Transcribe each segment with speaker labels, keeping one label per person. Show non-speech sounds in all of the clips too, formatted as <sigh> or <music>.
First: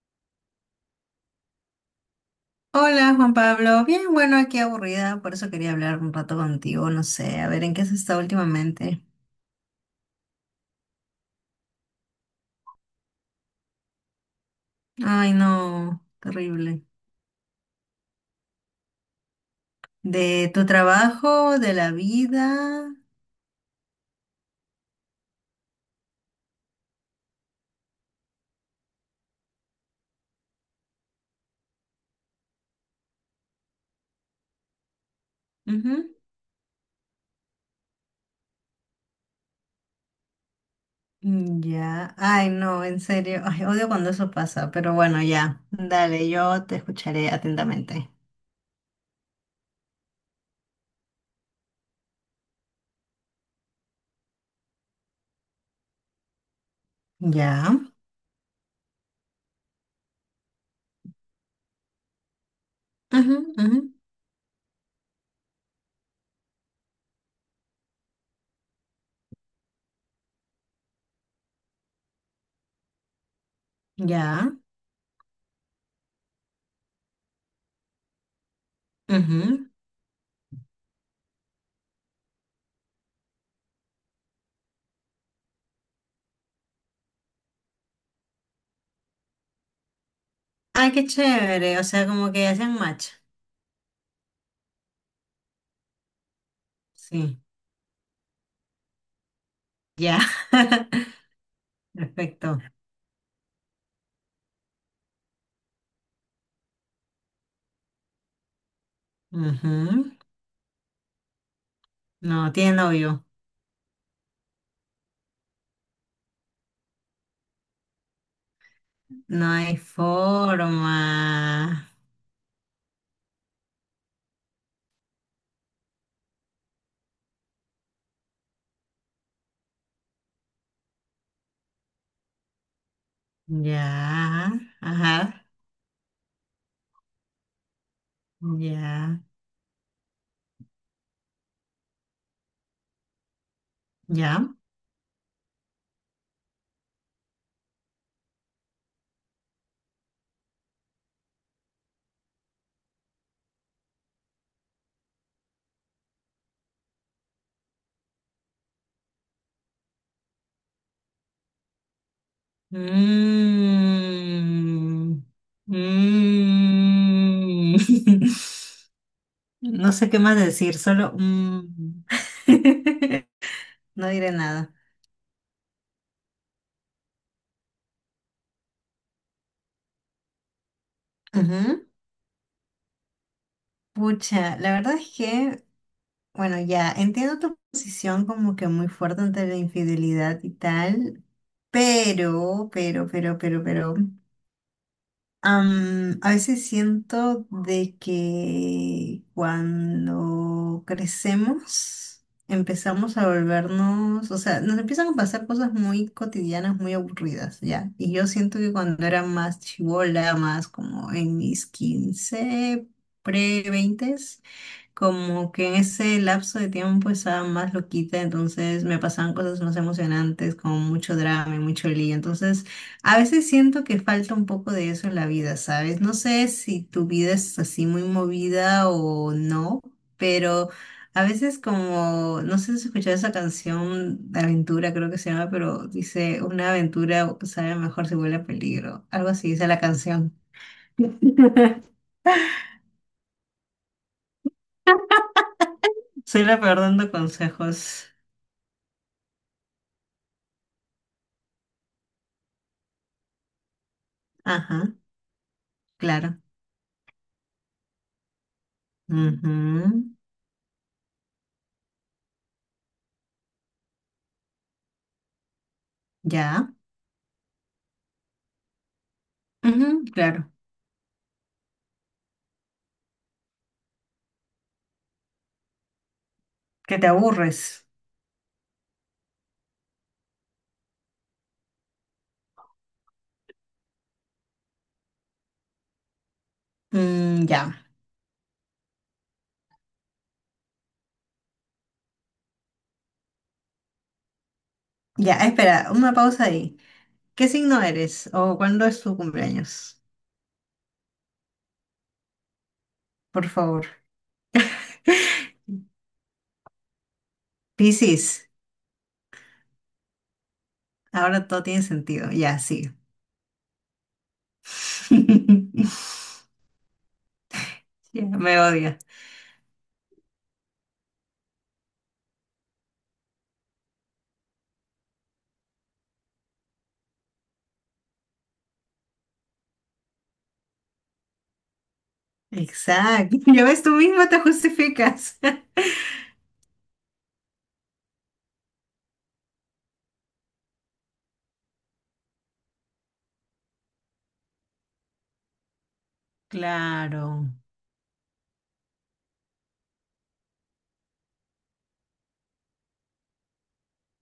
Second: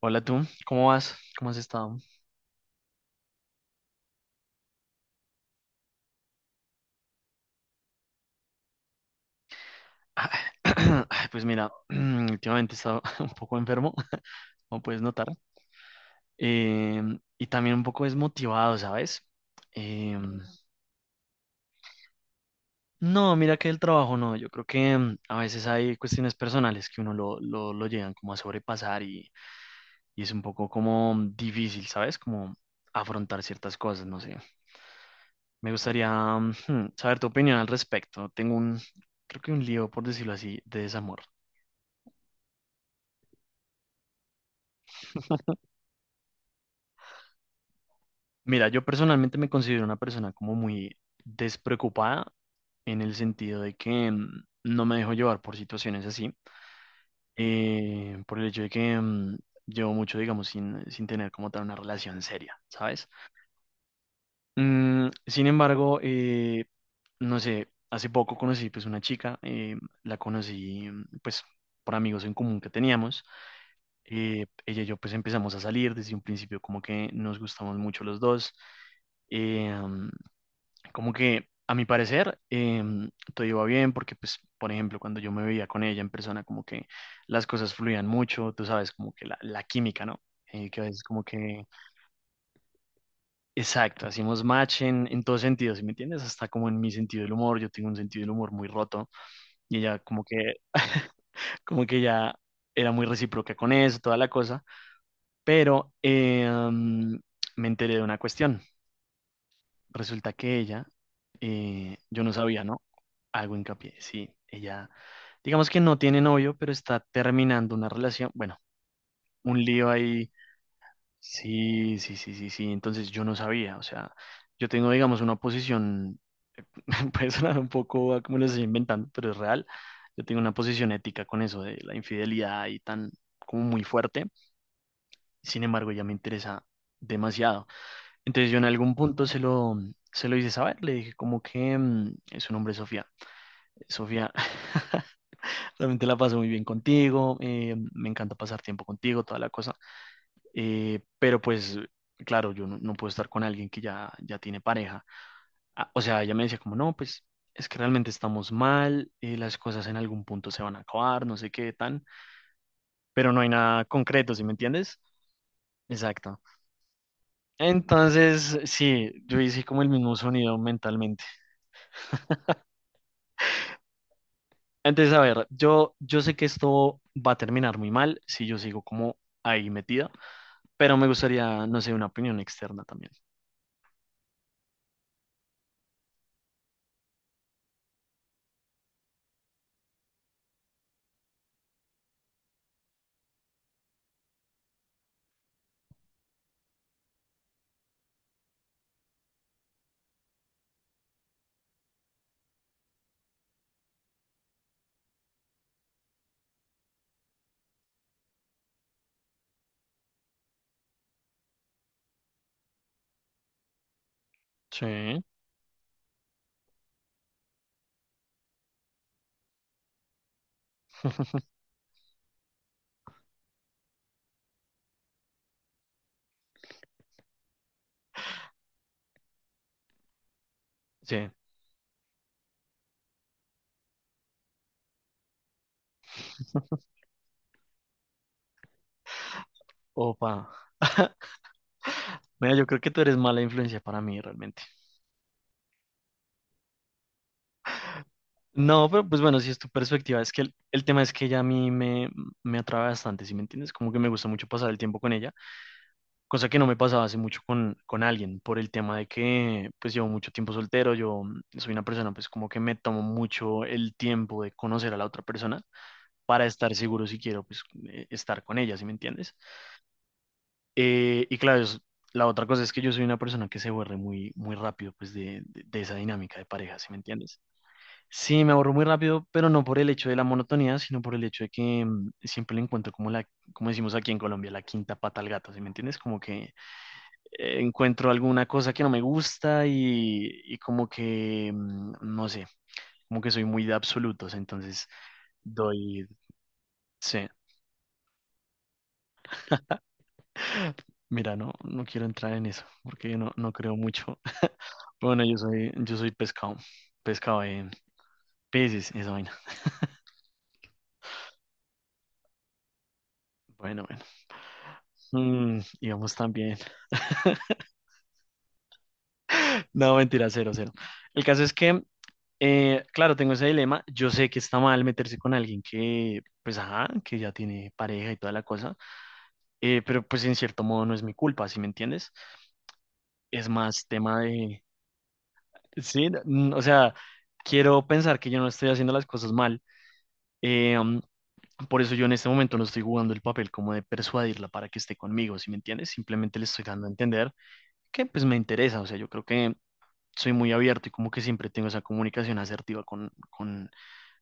Speaker 1: Hola tú, ¿cómo vas? ¿Cómo has estado?
Speaker 2: Hola Juan Pablo, bien, bueno, aquí aburrida, por eso quería hablar un rato contigo, no sé, a ver en qué has estado últimamente.
Speaker 1: Ah, <clears throat> ay, pues mira, <clears throat> últimamente he estado <laughs> un poco enfermo, <laughs> como puedes notar,
Speaker 2: Ay, no, terrible.
Speaker 1: y también un poco desmotivado, ¿sabes? Em,
Speaker 2: ¿De tu trabajo, de la vida?
Speaker 1: No, mira que el trabajo no, yo creo que a veces hay cuestiones personales que uno lo llegan como a sobrepasar, y es un poco como difícil, ¿sabes? Como afrontar ciertas cosas, no sé. Me gustaría
Speaker 2: Ujú.
Speaker 1: <laughs> saber tu opinión al respecto. Tengo creo que un lío, por decirlo así, de desamor.
Speaker 2: Mm, ya, ay, no, en serio, ay, odio cuando eso pasa, pero bueno,
Speaker 1: <laughs>
Speaker 2: ya, dale, yo te escucharé atentamente.
Speaker 1: Mira, yo personalmente me considero una persona como muy despreocupada, en el sentido de que no me dejo llevar por situaciones así.
Speaker 2: Ya,
Speaker 1: Por el hecho de que llevo mucho, digamos, sin tener como tal una relación seria, ¿sabes?
Speaker 2: ujú, ujú,
Speaker 1: Sin embargo, no sé, hace poco conocí, pues, una chica. La conocí, pues, por amigos en común que teníamos.
Speaker 2: ya,
Speaker 1: Ella y yo, pues, empezamos a salir. Desde un principio como que nos gustamos mucho los dos.
Speaker 2: ujú.
Speaker 1: eh, mm, Como que a mi parecer, todo iba bien porque, pues, por ejemplo, cuando yo me veía con ella en persona, como que las cosas fluían mucho, tú sabes, como que la química, ¿no? Que a
Speaker 2: Ay,
Speaker 1: veces
Speaker 2: qué
Speaker 1: como que,
Speaker 2: chévere, o sea, como que hacen match.
Speaker 1: exacto, hacíamos match en todos sentidos. ¿Sí me entiendes? Hasta como en mi sentido del
Speaker 2: Sí,
Speaker 1: humor. Yo tengo un sentido del humor muy roto, y ella
Speaker 2: ya,
Speaker 1: como que
Speaker 2: <laughs>
Speaker 1: <laughs> como que ya
Speaker 2: perfecto.
Speaker 1: era muy recíproca con eso, toda la cosa. Pero me enteré de una cuestión.
Speaker 2: Ujú.
Speaker 1: Resulta que ella, yo no
Speaker 2: No,
Speaker 1: sabía,
Speaker 2: tiene
Speaker 1: ¿no?
Speaker 2: novio.
Speaker 1: Hago hincapié. Sí, ella, digamos, que no tiene novio, pero está terminando una relación. Bueno,
Speaker 2: No
Speaker 1: un
Speaker 2: hay
Speaker 1: lío ahí.
Speaker 2: forma.
Speaker 1: Sí, sí, sí, sí, sí, entonces yo no sabía. O sea, yo tengo, digamos, una posición. <laughs> Puede sonar un poco a como lo estoy inventando, pero es real. Yo tengo una posición ética con eso de la infidelidad y tan, como muy fuerte.
Speaker 2: Ya. Ajá.
Speaker 1: Sin embargo, ella me interesa demasiado. Entonces yo en algún
Speaker 2: Ya.
Speaker 1: punto se lo hice saber. Le dije como que su nombre es Sofía, Sofía.
Speaker 2: Ya.
Speaker 1: <laughs> También te la paso muy bien contigo. Me encanta pasar tiempo contigo, toda la cosa. Pero, pues, claro, yo no puedo estar con alguien que ya tiene pareja. Ah, o sea, ella me decía como, no, pues es que realmente estamos mal. Las cosas en algún punto se van a acabar, no sé qué tan, pero no hay nada concreto. ¿Sí me entiendes?
Speaker 2: Mm.
Speaker 1: Exacto.
Speaker 2: Mm.
Speaker 1: Entonces,
Speaker 2: <laughs>
Speaker 1: sí, yo hice como el
Speaker 2: No sé
Speaker 1: mismo
Speaker 2: qué más
Speaker 1: sonido
Speaker 2: decir, solo
Speaker 1: mentalmente.
Speaker 2: mm. <laughs> No diré nada.
Speaker 1: Entonces, a ver, yo sé que esto va a terminar muy mal si yo sigo como ahí metida. Pero me gustaría, no
Speaker 2: Ujú.
Speaker 1: sé, una opinión externa también.
Speaker 2: Pucha, la verdad es que, bueno, ya entiendo tu posición como que muy fuerte ante la infidelidad y tal, pero, pero. A veces siento de que cuando crecemos empezamos a volvernos, o sea, nos empiezan a pasar cosas muy cotidianas, muy aburridas, ¿ya? Y yo siento que cuando era más chibola, más como en mis 15 pre-20,
Speaker 1: Sí.
Speaker 2: como que en ese lapso de tiempo estaba más loquita, entonces me pasaban cosas más emocionantes, como mucho drama y
Speaker 1: <laughs>
Speaker 2: mucho lío. Entonces, a veces siento que falta un poco de eso en la vida, ¿sabes? No sé si tu vida es así muy movida o no, pero a
Speaker 1: Sí.
Speaker 2: veces como, no sé si has escuchado esa canción de aventura, creo que se llama, pero dice, una aventura sabe mejor si huele a peligro. Algo así dice la canción.
Speaker 1: Opa. <laughs>
Speaker 2: <laughs>
Speaker 1: Mira, yo creo que tú eres mala influencia para mí realmente.
Speaker 2: Soy la peor dando consejos.
Speaker 1: No, pero pues bueno, si es tu perspectiva, es que el tema es que ella a mí me atrae bastante. ¿Sí me entiendes? Como que me gusta mucho pasar el
Speaker 2: Ajá,
Speaker 1: tiempo con ella,
Speaker 2: claro.
Speaker 1: cosa que no me pasaba hace mucho con alguien, por el tema de que, pues, llevo
Speaker 2: Ujú,
Speaker 1: mucho tiempo soltero. Yo soy una persona, pues, como que me tomo mucho el tiempo de conocer a la otra persona para
Speaker 2: ya.
Speaker 1: estar seguro si quiero, pues, estar con ella. ¿Sí me entiendes?
Speaker 2: Ujú, claro.
Speaker 1: Y claro, la otra cosa es que yo soy una persona que se aburre muy, muy rápido, pues, de esa dinámica de pareja. ¿Sí me
Speaker 2: Que te
Speaker 1: entiendes?
Speaker 2: aburres.
Speaker 1: Sí, me aburro muy rápido, pero no por el hecho de la monotonía, sino por el hecho de que siempre le encuentro como como decimos aquí en Colombia, la quinta pata al gato. ¿Sí me entiendes? Como que
Speaker 2: Mm, ya.
Speaker 1: encuentro alguna cosa que no me gusta, y como que no sé, como que soy muy de absolutos, entonces
Speaker 2: Ya, espera,
Speaker 1: doy,
Speaker 2: una pausa ahí.
Speaker 1: sí,
Speaker 2: ¿Qué signo eres o cuándo es tu cumpleaños?
Speaker 1: mira, no, no, quiero entrar en eso, porque no,
Speaker 2: Por
Speaker 1: no creo
Speaker 2: favor.
Speaker 1: mucho. Bueno, yo soy pescado, pescado de
Speaker 2: Piscis.
Speaker 1: peces, esa vaina.
Speaker 2: Ahora todo tiene sentido. Ya, sí.
Speaker 1: Bueno, bueno, íbamos
Speaker 2: <laughs>
Speaker 1: tan bien.
Speaker 2: Ya, me odia.
Speaker 1: <laughs> No, mentira, cero, cero. El caso es que, claro, tengo ese dilema. Yo sé que está mal meterse con alguien que, pues, ajá, que ya tiene pareja y toda la cosa, pero pues en cierto modo no es mi culpa. ¿Sí me entiendes?
Speaker 2: Exacto.
Speaker 1: Es
Speaker 2: <laughs> Ya ves,
Speaker 1: más
Speaker 2: tú
Speaker 1: tema
Speaker 2: misma te
Speaker 1: de,
Speaker 2: justificas. <laughs>
Speaker 1: sí, o sea, quiero pensar que yo no estoy haciendo las cosas mal. eh, mm, Por eso yo en este momento no estoy jugando el papel como de persuadirla para que esté conmigo. ¿Sí me entiendes? Simplemente le estoy dando a entender
Speaker 2: Claro.
Speaker 1: que pues me interesa. O sea, yo creo que soy muy abierto y como que siempre tengo esa comunicación asertiva con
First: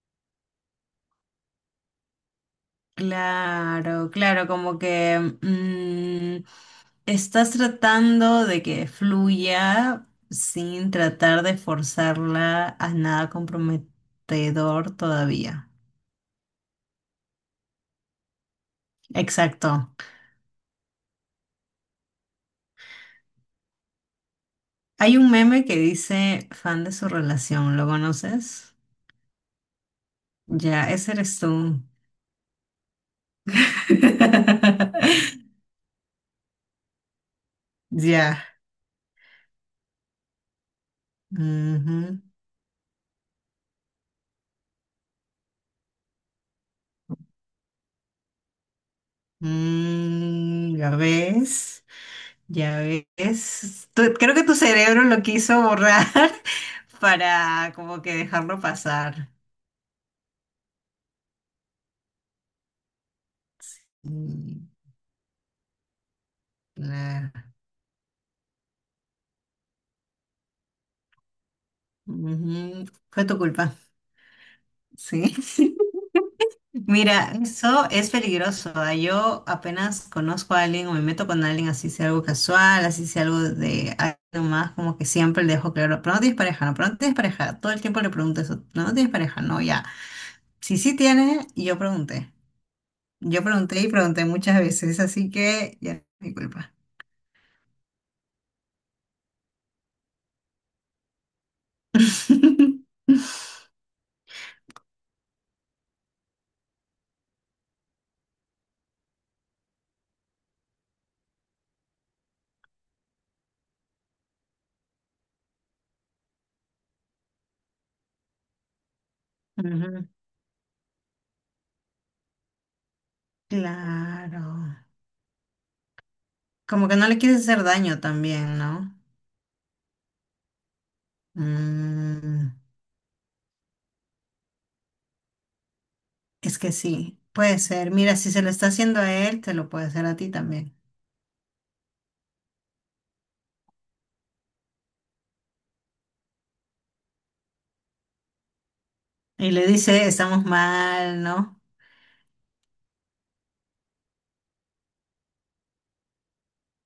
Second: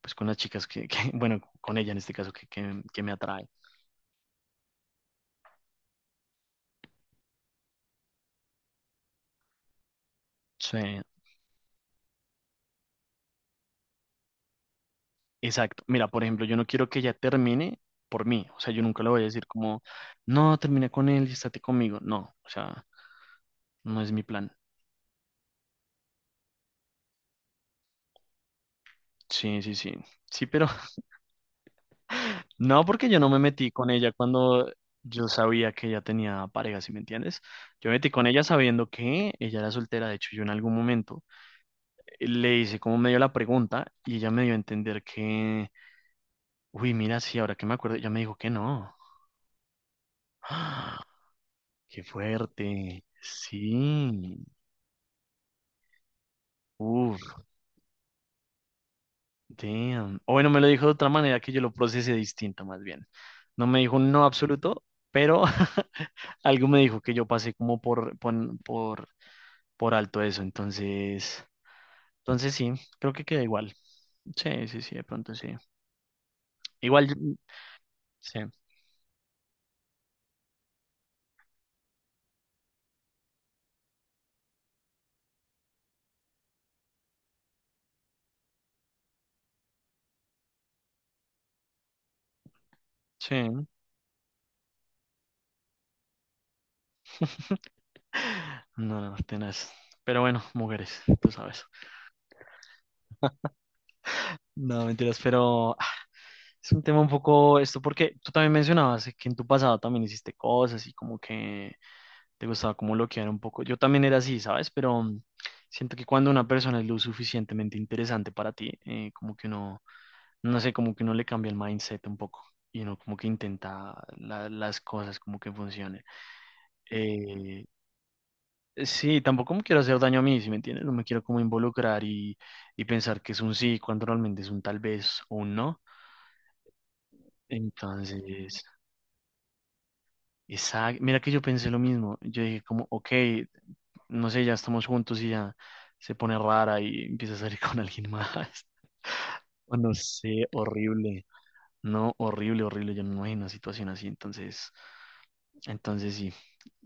Speaker 1: pues con las chicas <laughs> bueno, con ella en este caso que me atrae.
Speaker 2: Claro, claro, como que mm, estás tratando de que fluya
Speaker 1: Sí,
Speaker 2: sin tratar de forzarla a nada comprometedor todavía.
Speaker 1: exacto. Mira, por ejemplo, yo no quiero que ella termine por mí. O sea, yo nunca le voy a decir como,
Speaker 2: Exacto.
Speaker 1: no, termina con él y estate conmigo. No, o sea, no es mi plan.
Speaker 2: Hay un meme que dice fan de su relación, ¿lo conoces?
Speaker 1: Sí, sí, sí, sí, pero.
Speaker 2: Ya, ese eres tú.
Speaker 1: No, porque yo no me metí con ella cuando yo
Speaker 2: <laughs>
Speaker 1: sabía que ella tenía pareja, ¿si me entiendes? Yo me metí con ella
Speaker 2: Ya.
Speaker 1: sabiendo que ella era soltera. De hecho, yo en algún momento
Speaker 2: Ujú.
Speaker 1: le hice como medio la pregunta y ella me dio a entender que, uy, mira, sí, ahora que me acuerdo, ella me dijo que no.
Speaker 2: Mm, ¿ya
Speaker 1: ¡Ah!
Speaker 2: ves?
Speaker 1: ¡Qué
Speaker 2: Ya
Speaker 1: fuerte!
Speaker 2: ves, creo que
Speaker 1: Sí.
Speaker 2: tu cerebro lo quiso borrar <laughs>
Speaker 1: Uf,
Speaker 2: para como que dejarlo pasar.
Speaker 1: damn. O bueno, me lo dijo de otra manera que yo lo procesé distinta, más bien. No me dijo un no
Speaker 2: Mm,
Speaker 1: absoluto, pero <laughs> algo me dijo que yo
Speaker 2: nah.
Speaker 1: pasé como por alto eso. entonces sí,
Speaker 2: Ujú,
Speaker 1: creo
Speaker 2: fue
Speaker 1: que
Speaker 2: tu
Speaker 1: queda igual.
Speaker 2: culpa,
Speaker 1: Sí, sí, sí, de pronto
Speaker 2: sí.
Speaker 1: sí.
Speaker 2: <laughs>
Speaker 1: Igual,
Speaker 2: Mira, eso es
Speaker 1: sí,
Speaker 2: peligroso. Yo apenas conozco a alguien o me meto con alguien, así sea algo casual, así sea algo de algo más, como que siempre le dejo claro, pero no tienes pareja, no, pero no tienes pareja. Todo el tiempo le pregunto eso, no, no tienes pareja, no, ya. Si sí tiene, y yo pregunté.
Speaker 1: sí.
Speaker 2: Yo pregunté y pregunté muchas veces, así que ya mi culpa.
Speaker 1: <laughs> No, no, tenaz. Pero bueno, mujeres, tú sabes.
Speaker 2: <laughs>
Speaker 1: No, mentiras, pero es un tema un poco esto porque tú también mencionabas que en tu pasado también hiciste cosas y como que te gustaba como bloquear un poco. Yo también era así, ¿sabes? Pero siento que cuando una persona es lo suficientemente interesante para ti, como que uno
Speaker 2: Ujú,
Speaker 1: no sé, como que uno le cambia el mindset un poco y uno como que intenta
Speaker 2: claro.
Speaker 1: las cosas como que funcionen.
Speaker 2: Como que no le quieres hacer
Speaker 1: Eh,
Speaker 2: daño también, ¿no?
Speaker 1: sí, tampoco me quiero hacer daño a mí, ¿si me entiendes? No me quiero como involucrar, y,
Speaker 2: Mm,
Speaker 1: y pensar que es un sí cuando realmente es un tal vez o un no.
Speaker 2: es que sí, puede ser. Mira, si se lo
Speaker 1: Entonces,
Speaker 2: está haciendo a él, te lo puede hacer a ti también.
Speaker 1: esa, mira que yo pensé lo mismo. Yo dije como, ok, no sé, ya estamos juntos y ya se pone rara y empieza a salir <laughs> con alguien más. <laughs>
Speaker 2: Y le
Speaker 1: O no
Speaker 2: dice, estamos
Speaker 1: sé,
Speaker 2: mal,
Speaker 1: horrible.
Speaker 2: ¿no?
Speaker 1: No, horrible, horrible. Yo no me imagino una situación así. Entonces sí,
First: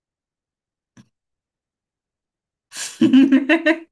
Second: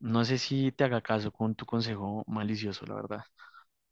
Speaker 1: no sé si te haga caso con tu consejo malicioso, la verdad.
Speaker 2: <laughs>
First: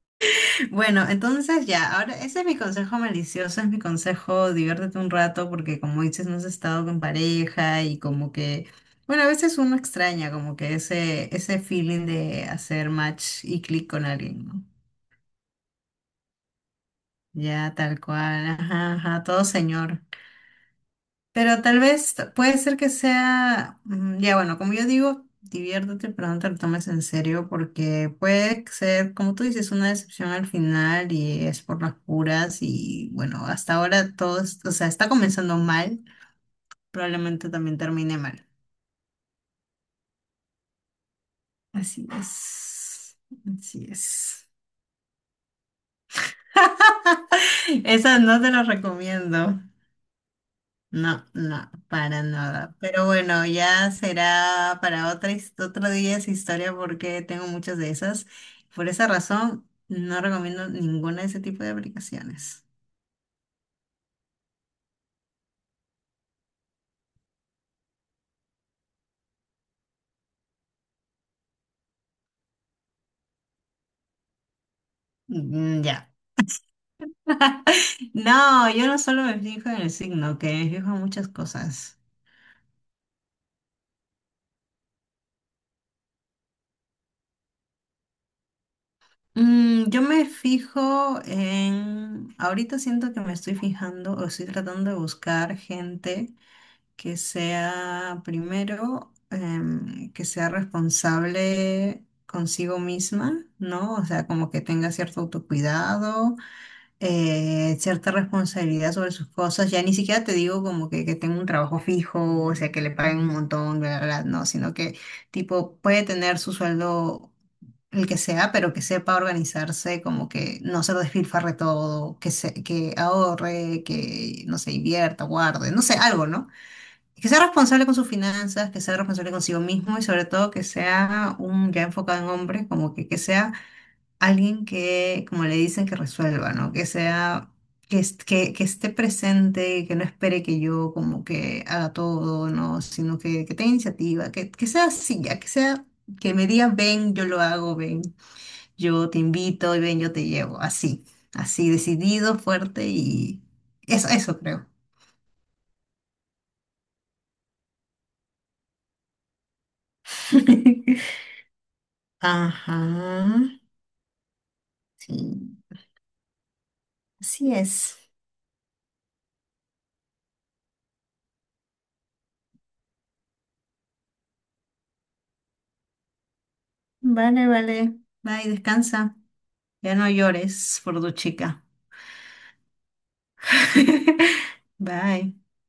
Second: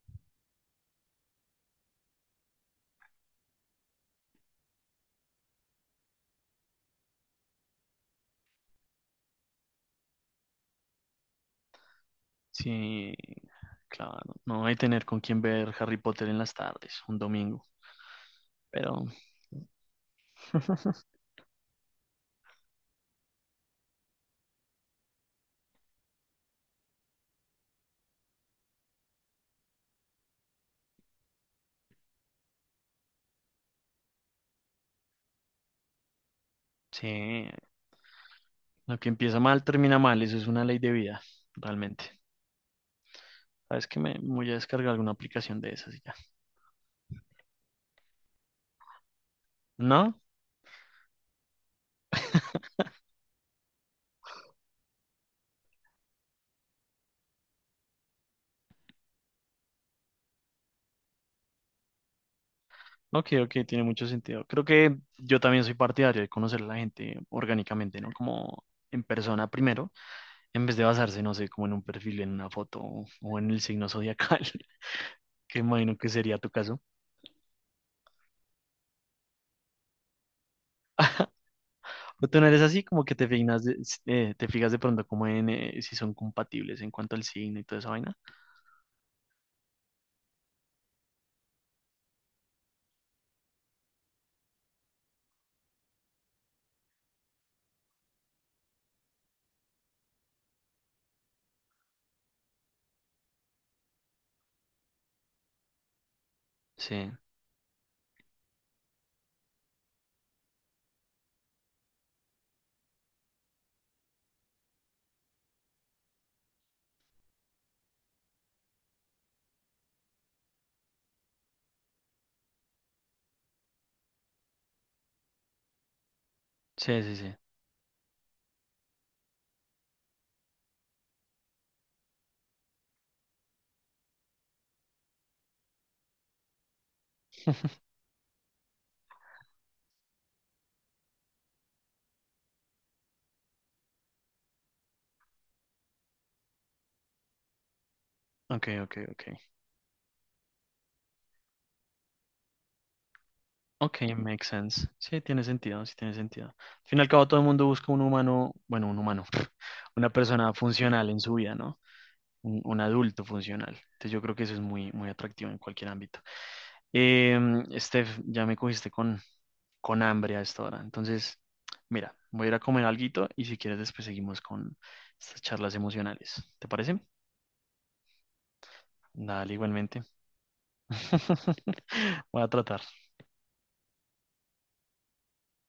Speaker 2: Bueno, entonces ya, ahora ese es mi consejo malicioso, es mi consejo, diviértete un rato porque como dices, no has estado con pareja y como que, bueno, a veces uno extraña como que ese feeling de hacer
Speaker 1: Sí,
Speaker 2: match y clic con
Speaker 1: claro,
Speaker 2: alguien, ¿no?
Speaker 1: no hay tener con quién ver Harry Potter en las tardes, un domingo,
Speaker 2: Ya, tal cual, ajá,
Speaker 1: pero
Speaker 2: ajá, todo señor.
Speaker 1: <laughs>
Speaker 2: Pero tal vez puede ser que sea, mm, ya bueno, como yo digo, diviértete, pero no te lo tomes en serio porque puede ser, como tú dices, una decepción al final y es por las puras y bueno, hasta ahora todo, o sea, está comenzando mal,
Speaker 1: sí,
Speaker 2: probablemente también termine mal.
Speaker 1: lo que empieza mal termina mal, eso es una ley de vida,
Speaker 2: Así
Speaker 1: realmente.
Speaker 2: es, así
Speaker 1: Sabes que me voy
Speaker 2: es.
Speaker 1: a descargar alguna aplicación de esas y ya.
Speaker 2: <laughs> Esa no te la recomiendo.
Speaker 1: ¿No?
Speaker 2: No, no, para
Speaker 1: <laughs>
Speaker 2: nada. Pero bueno, ya será para otra, otro día esa historia porque tengo muchas de esas. Por esa razón, no recomiendo ninguna de ese tipo de aplicaciones.
Speaker 1: Ok, ok, tiene mucho sentido. Creo que yo también soy partidario de conocer a la gente orgánicamente, ¿no? Como en persona primero, en vez de basarse, no sé, como en un perfil, en una foto o en el signo zodiacal, <laughs> que
Speaker 2: Mm,
Speaker 1: imagino que
Speaker 2: ya.
Speaker 1: sería tu caso.
Speaker 2: <laughs> No, yo no solo me fijo en el signo, que me fijo en muchas cosas.
Speaker 1: O tú no eres así, como que te fijas de pronto como en si son compatibles en cuanto al signo y toda esa vaina.
Speaker 2: Mm, yo me fijo en... Ahorita siento que me estoy fijando o estoy tratando de buscar gente que sea primero, que sea responsable consigo misma, ¿no? O sea, como que tenga cierto autocuidado,
Speaker 1: Sí,
Speaker 2: cierta responsabilidad sobre sus cosas. Ya ni siquiera te digo como que tenga un trabajo fijo, o sea, que le paguen un montón, bla, bla, bla, no, sino que tipo puede tener su sueldo, el que sea, pero que sepa organizarse, como que no se lo despilfarre todo, que ahorre, que no se invierta, guarde, no sé, algo, ¿no?
Speaker 1: sí, sí,
Speaker 2: Que
Speaker 1: sí.
Speaker 2: sea responsable con sus finanzas, que sea responsable consigo mismo y sobre todo que sea un ya enfocado en hombres, como que sea alguien que, como le dicen, que resuelva, ¿no? Que sea, que esté presente, que no espere que yo como que haga todo, ¿no? Sino que tenga iniciativa, que sea así, ya que sea, que me diga, ven, yo lo hago, ven,
Speaker 1: Ok, ok,
Speaker 2: yo te
Speaker 1: ok.
Speaker 2: invito y ven, yo te llevo, así, así, decidido, fuerte y
Speaker 1: Ok,
Speaker 2: eso
Speaker 1: makes
Speaker 2: creo.
Speaker 1: sense. Sí, tiene sentido, sí tiene sentido. Al fin y al cabo, todo el mundo busca un humano, bueno, un humano, <laughs> una persona funcional
Speaker 2: <laughs>
Speaker 1: en su vida, ¿no? Un
Speaker 2: Ajá.
Speaker 1: adulto funcional. Entonces yo creo que eso es muy, muy
Speaker 2: Sí,
Speaker 1: atractivo en cualquier ámbito.
Speaker 2: así es.
Speaker 1: Steph, ya me cogiste con hambre a esta hora. Entonces, mira, voy a ir a comer alguito y si quieres después seguimos con estas charlas emocionales. ¿Te parece?
Speaker 2: Vale, vale. Bye, descansa.
Speaker 1: Dale,
Speaker 2: Ya
Speaker 1: igualmente.
Speaker 2: no llores por tu chica.
Speaker 1: <laughs> Voy a tratar.
Speaker 2: <laughs> Bye.